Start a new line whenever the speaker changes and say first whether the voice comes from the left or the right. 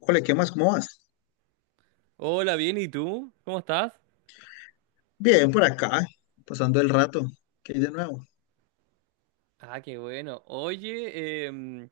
left: Ole, ¿qué más? ¿Cómo vas?
right: Hola, bien, ¿y tú? ¿Cómo estás?
left: Bien, por acá, pasando el rato. ¿Qué hay de nuevo?
right: Ah, qué bueno. Oye,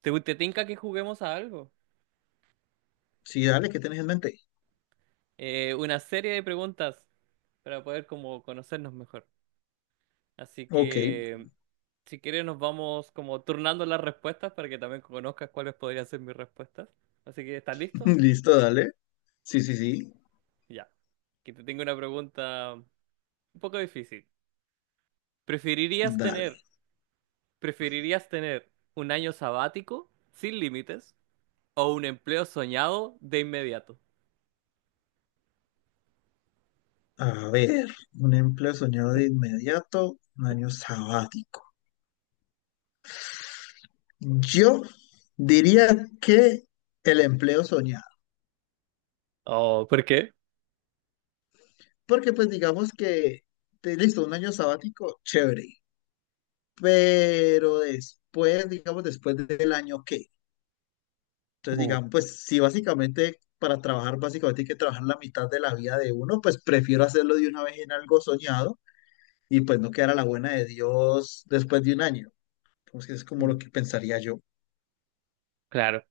right: ¿te tinca que juguemos a algo?
left: Sí, dale, ¿qué tenés en mente?
right: Una serie de preguntas para poder como conocernos mejor. Así
left: Ok,
right: que, si quieres, nos vamos como turnando las respuestas para que también conozcas cuáles podrían ser mis respuestas. Así que, ¿estás listo?
left: listo, dale. Sí, sí, sí,
right: Ya. Que te tengo una pregunta un poco difícil. ¿Preferirías tener,
left: dale.
right: ¿preferirías tener un año sabático sin límites o un empleo soñado de inmediato?
left: A ver, un empleo soñado de inmediato, un año sabático. Yo diría que el empleo soñado,
right: Oh, ¿por qué?
left: porque pues digamos que, listo, un año sabático, chévere, pero después, digamos, después del año, ¿qué? Entonces,
right: Mm,
left: digamos, pues si básicamente para trabajar, básicamente hay que trabajar la mitad de la vida de uno, pues prefiero hacerlo de una vez en algo soñado y pues no quedar a la buena de Dios después de un año. Entonces, es como
right: mm.
left: lo que pensaría yo.
right: Claro.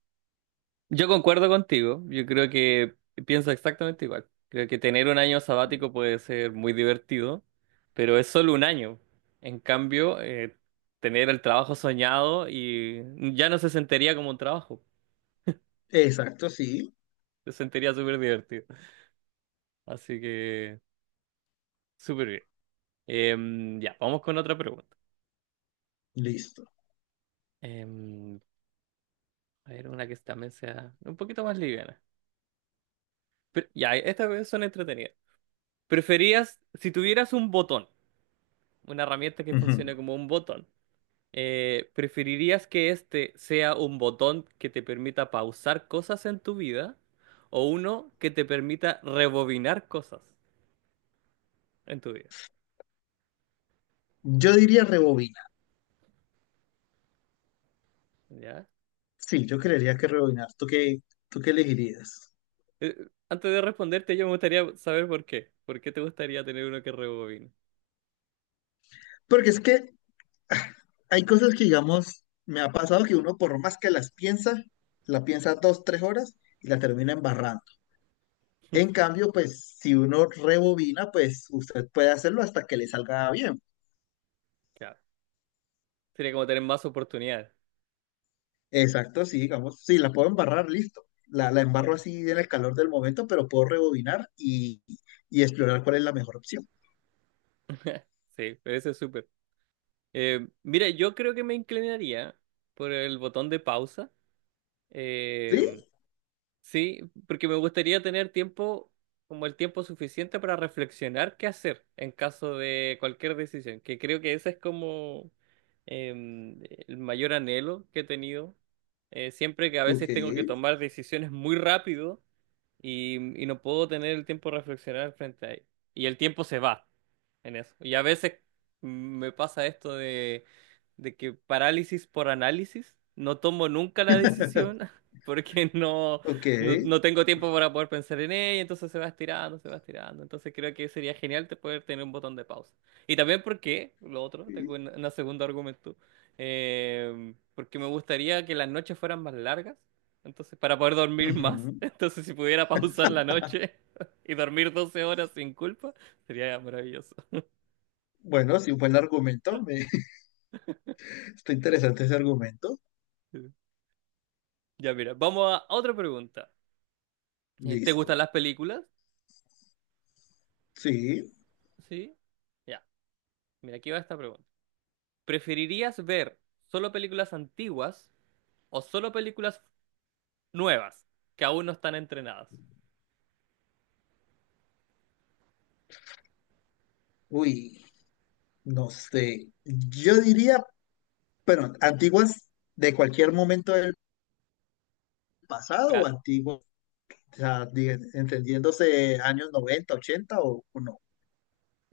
right: Yo concuerdo contigo. Yo creo que pienso exactamente igual. Creo que tener un año sabático puede ser muy divertido, pero es solo un año. En cambio, tener el trabajo soñado y ya no se sentiría como un trabajo.
left: Exacto, sí,
right: Se sentiría súper divertido. Así que, súper bien. Ya, vamos con otra pregunta.
left: listo.
right: Em, a ver, una que también sea un poquito más liviana. Pero, ya, estas son entretenidas. ¿Preferías, si tuvieras un botón, una herramienta que
left: Ujú.
right: funcione como un botón, ¿preferirías que este sea un botón que te permita pausar cosas en tu vida o uno que te permita rebobinar cosas en tu vida?
left: Yo diría rebobinar.
right: ¿Ya?
left: Sí, yo creería que rebobinar. ¿Tú qué elegirías?
right: Eh, antes de responderte, yo me gustaría saber por qué. ¿Por qué te gustaría tener uno que rebobine?
left: Porque es que ah, hay cosas que, digamos, me ha pasado que uno por más que las piensa, la piensa dos, tres horas y la termina embarrando. En cambio, pues si uno rebobina, pues usted puede hacerlo hasta que le salga bien.
right: Claro. Sería como tener más oportunidades.
left: Exacto, sí, digamos, si la puedo embarrar, listo. La embarro
right: Mm.
left: así en el calor del momento, pero puedo rebobinar y explorar cuál es la mejor opción.
right: Sí, pero eso es súper. Mira, yo creo que me inclinaría por el botón de pausa. Em,
left: ¿Sí?
right: Sí, porque me gustaría tener tiempo, como el tiempo suficiente para reflexionar qué hacer en caso de cualquier decisión, que creo que ese es como em, el mayor anhelo que he tenido. Siempre que a
left: Ok,
right: veces tengo que tomar decisiones muy rápido y no puedo tener el tiempo de reflexionar frente a ello. Y el tiempo se va en eso. Y a veces me pasa esto de que parálisis por análisis, no tomo nunca la decisión porque
left: ok.
right: no tengo tiempo para poder pensar en ella, entonces se va estirando, se va estirando. Entonces creo que sería genial te poder tener un botón de pausa. Y también porque, lo otro, tengo
left: Sí.
right: un segundo argumento, porque me gustaría que las noches fueran más largas, entonces para poder dormir más,
left: Ujú.
right: entonces si pudiera pausar la noche. Y dormir 12 horas sin culpa sería maravilloso.
left: Bueno, sí, un buen argumento. Me, está interesante ese argumento.
right: Ya, mira, vamos a otra pregunta. ¿Te gustan
left: Listo.
right: las películas?
left: Sí.
right: Sí. Ya, mira, aquí va esta pregunta. ¿Preferirías ver solo películas antiguas o solo películas nuevas que aún no están entrenadas?
left: Uy, no sé. Yo diría, pero antiguas de cualquier momento del pasado o
right: Claro,
left: antiguas. O sea, entendiéndose años 90 80 o no.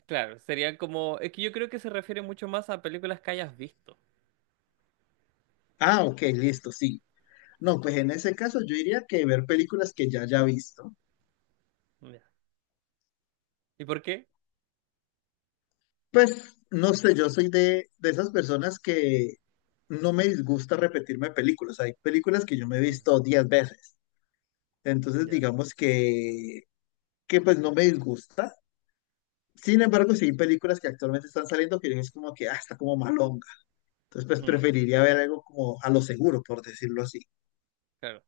right: claro, sería como... Es que yo creo que se refiere mucho más a películas que hayas visto.
left: Ah, ok, listo, sí. No, pues en ese caso yo diría que ver películas que ya haya visto.
right: Ya. ¿Y por qué?
left: Pues no sé, yo soy de esas personas que no me disgusta repetirme películas. Hay películas que yo me he
right: Mm,
left: visto 10 veces. Entonces
right: ya.
left: digamos que pues no me disgusta. Sin embargo, sí hay películas que actualmente están saliendo que yo es como que, ah, está como malonga. Entonces, pues
right: Mm,
left: preferiría ver algo como a lo seguro, por decirlo así.
right: claro,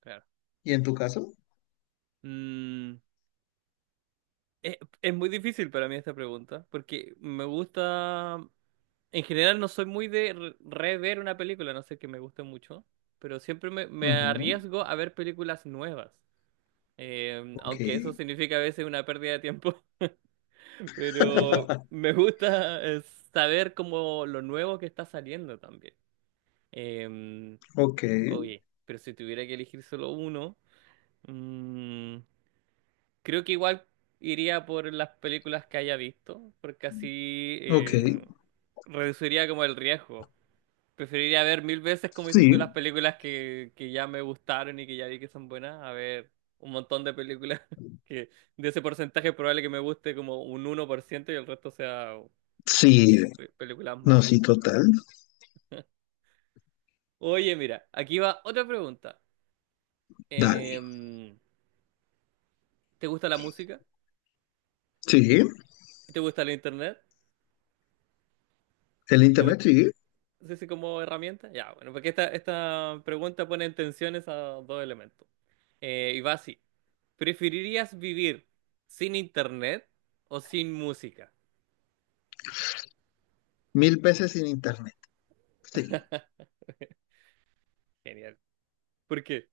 right: claro.
left: ¿Y en tu caso?
right: Mm, es, es muy difícil para mí esta pregunta porque me gusta... En general no soy muy de rever una película, no sé que me guste mucho, pero siempre me
left: Ujú.
right: arriesgo a ver películas nuevas.
left: Ok,
right: Aunque eso significa a veces una pérdida de tiempo, pero me gusta saber como lo nuevo que está saliendo también. Eh,
left: ok,
right: oye, pero si tuviera que elegir solo uno, mm, creo que igual iría por las películas que haya visto, porque así
left: ok.
right: reduciría como el riesgo. Preferiría ver mil veces, como dices tú, las
left: Sí,
right: películas que ya me gustaron y que ya vi que son buenas, a ver un montón de películas que de ese porcentaje es probable que me guste como un 1% y el resto sea
left: sí,
right: películas
left: no,
right: malas.
left: sí, total.
right: Oye, mira, aquí va otra pregunta.
left: Dale.
right: Em, ¿Te gusta la música?
left: Sí,
right: ¿Te gusta el internet?
left: el
right: ¿Te
left: internet,
right: gusta?
left: sí.
right: Sí, sí, como herramienta. Ya, bueno, porque esta pregunta pone en tensión esos dos elementos. Y va así. ¿Preferirías vivir sin internet o sin música?
left: Mil veces sin internet. Sí.
right: Genial. ¿Por qué?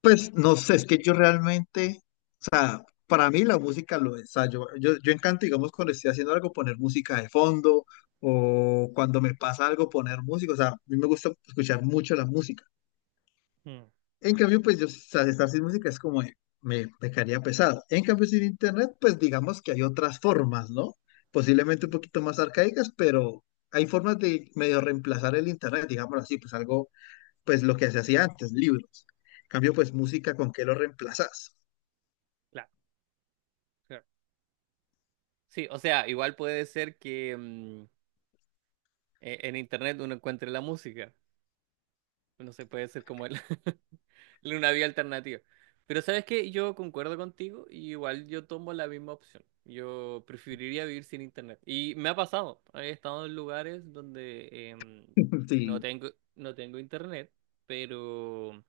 left: Pues no sé, es que yo realmente, o sea, para mí la música lo es. O sea, yo encanto, digamos, cuando estoy haciendo algo, poner música de fondo o cuando me pasa algo, poner música. O sea, a mí me gusta escuchar mucho la música.
right: Mm.
left: En cambio, pues yo o sea, estar sin música es como me pecaría pesado. En cambio, sin internet, pues digamos que hay otras formas, ¿no? Posiblemente un poquito más arcaicas, pero hay formas de medio reemplazar el internet, digámoslo así, pues algo, pues lo que se hacía antes, libros. En cambio, pues música, ¿con qué lo reemplazas?
right: Claro, claro. Sí, o sea, igual puede ser que mm, en internet uno encuentre la música. No sé, puede ser como él. Una vía alternativa. Pero sabes que yo concuerdo contigo y igual yo tomo la misma opción. Yo preferiría vivir sin internet. Y me ha pasado. He estado en lugares donde no
left: Sí,
right: tengo, no tengo internet, pero,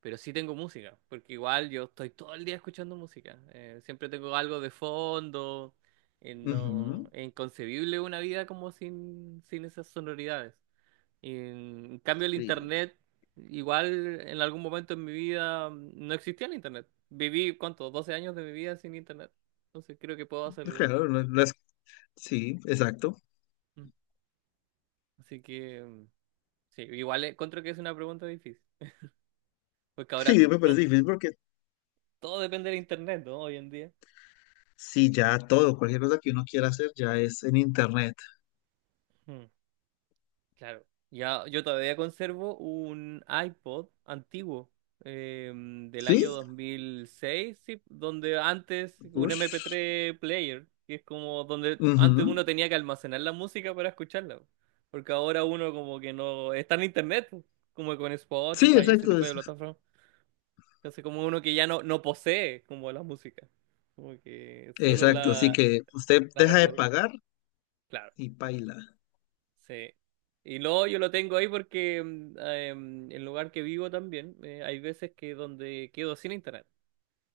right: pero sí tengo música. Porque igual yo estoy todo el día escuchando música. Siempre tengo algo de fondo. No,
left: ujú,
right: es inconcebible una vida como sin esas sonoridades. En cambio, el
left: sí,
right: internet, igual en algún momento en mi vida no existía el internet. Viví, ¿cuánto? 12 años de mi vida sin internet. Entonces creo que puedo hacerlo.
left: claro, no es- sí, exacto.
right: Mm. Así que, mm, sí, igual encuentro que es una pregunta difícil. Porque ahora
left: Sí, me parece difícil porque
right: todo depende del internet, ¿no? Hoy en día.
left: sí, ya todo, cualquier cosa que uno quiera hacer ya es en internet.
right: Claro. Ya, yo todavía conservo un iPod antiguo del año
left: Sí,
right: 2006, sí, donde antes un mp
left: ush,
right: tres player, que es como donde antes
left: ujú.
right: uno tenía que almacenar la música para escucharla, po. Porque ahora uno como que no está en internet, po, como con
left: Sí,
right: Spotify y ese
left: exacto,
right: tipo de
left: es-
right: plataformas. Entonces como uno que ya no posee como la música, como que solo
left: exacto. Así que usted
right: la
left: deja de
right: reproduce.
left: pagar
right: Claro.
left: y paila.
right: Sí. Y luego yo lo tengo ahí porque el lugar que vivo también, hay veces que donde quedo sin internet.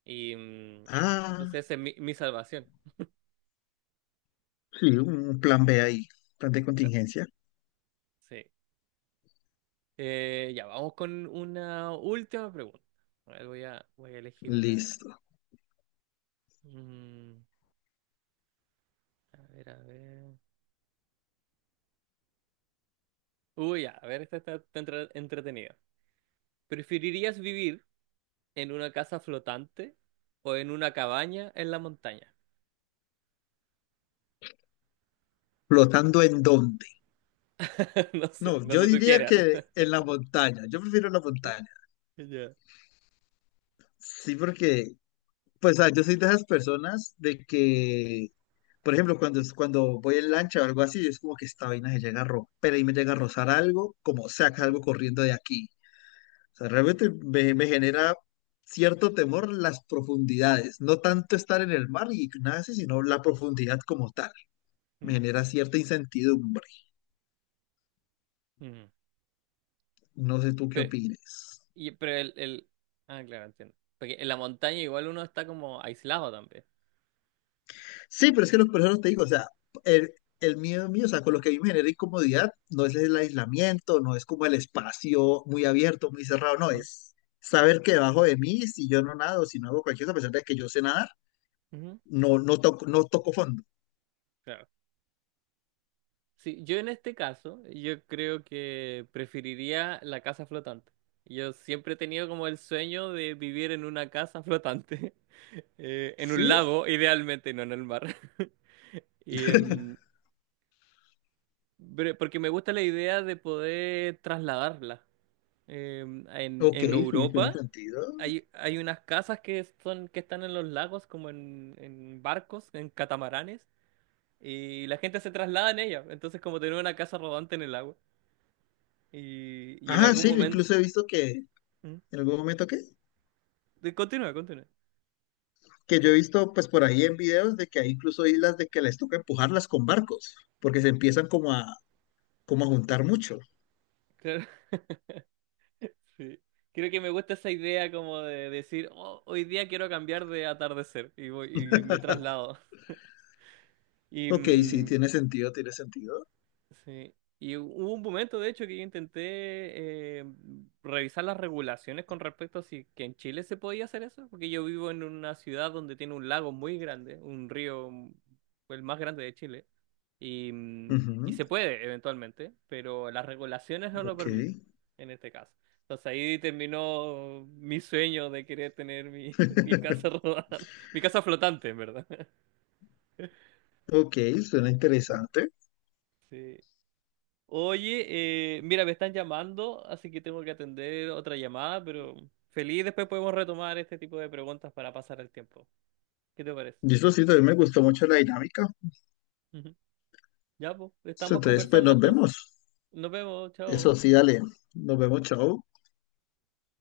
right: Y mm,
left: Ah,
right: entonces esa es mi salvación.
left: sí, un plan B ahí, plan de
right: Claro,
left: contingencia.
right: sí. Ya, vamos con una última pregunta. A ver, voy a elegir una.
left: Listo.
right: Mm, a ver, a ver. Uy, ya, a ver, esta está, está entretenida. ¿Preferirías vivir en una casa flotante o en una cabaña en la montaña?
left: ¿Flotando en dónde?
right: No sé,
left: No, yo
right: donde tú
left: diría
right: quieras.
left: que en la montaña. Yo prefiero la montaña.
right: Ya.
left: Sí, porque, pues, ah, yo soy de esas personas de que, por ejemplo, cuando, cuando voy en lancha o algo así, es como que esta vaina se llega a romper y me llega a rozar algo, como saca algo corriendo de aquí. Sea, realmente me, me genera cierto temor las profundidades, no tanto estar en el mar y nace, sino la profundidad como tal. Me
right: Mm.
left: genera cierta incertidumbre.
right: Ujú.
left: No sé tú qué
right: Pero,
left: opines.
right: y, pero el... Ah, claro, entiendo. Porque en la montaña igual uno está como aislado también.
left: Sí, pero es que los personas te digo, o sea, el, el miedo mío, o sea, con lo que a mí me genera incomodidad, no es el aislamiento, no es como el espacio muy abierto, muy cerrado, no,
right: Mm.
left: es saber que debajo de mí, si yo no nado, si no hago cualquier cosa, a pesar de que yo sé nadar,
right: Ujú.
left: no, no toco, no toco fondo.
right: Claro. Sí, yo en este caso, yo creo que preferiría la casa flotante. Yo siempre he tenido como el sueño de vivir en una casa flotante, en un
left: Sí,
right: lago, idealmente, no en el mar. Y, pero- porque me gusta la idea de poder trasladarla. Eh,
left: ok,
right: en
left: sí, tiene
right: Europa
left: sentido.
right: hay unas casas que son, que están en los lagos, como en barcos, en catamaranes, y la gente se traslada en ellas. Entonces, como tener una casa rodante en el agua. Y en
left: Ah,
right: algún
left: sí, yo
right: momento.
left: incluso he visto que
right: ¿Mm?
left: en algún momento
right: Continúa, continúa.
left: que yo he visto pues por ahí en videos de que hay incluso islas de que les toca empujarlas con barcos, porque se empiezan como a, como a juntar mucho.
right: Claro, sí. Creo que me gusta esa idea como de decir, "Oh, hoy día quiero cambiar de atardecer. Y voy, y me traslado. Y,
left: Ok, sí,
right: mm,
left: tiene sentido, tiene sentido.
right: Sí. Y hubo un momento, de hecho, que yo intenté revisar las regulaciones con respecto a si que en Chile se podía hacer eso, porque yo vivo en una ciudad donde tiene un lago muy grande, un río, mm, el más grande de Chile, y, mm, y
left: Ujú,
right: se puede eventualmente, pero las regulaciones no lo
left: ok.
right: permiten en este caso. Entonces ahí terminó mi sueño de querer tener mi, mi casa rodante, mi casa flotante, en verdad.
left: Ok, suena interesante.
right: Sí. Oye, mira, me están llamando, así que tengo que atender otra llamada, pero feliz después podemos retomar este tipo de preguntas para pasar el tiempo. ¿Qué te parece?
left: Y eso sí, también me gustó mucho la dinámica.
right: Ujú. Ya, pues, estamos
left: Entonces, pues
right: conversando
left: nos
right: entonces.
left: vemos.
right: Nos vemos,
left: Eso
right: chao.
left: sí, dale. Nos vemos, chao.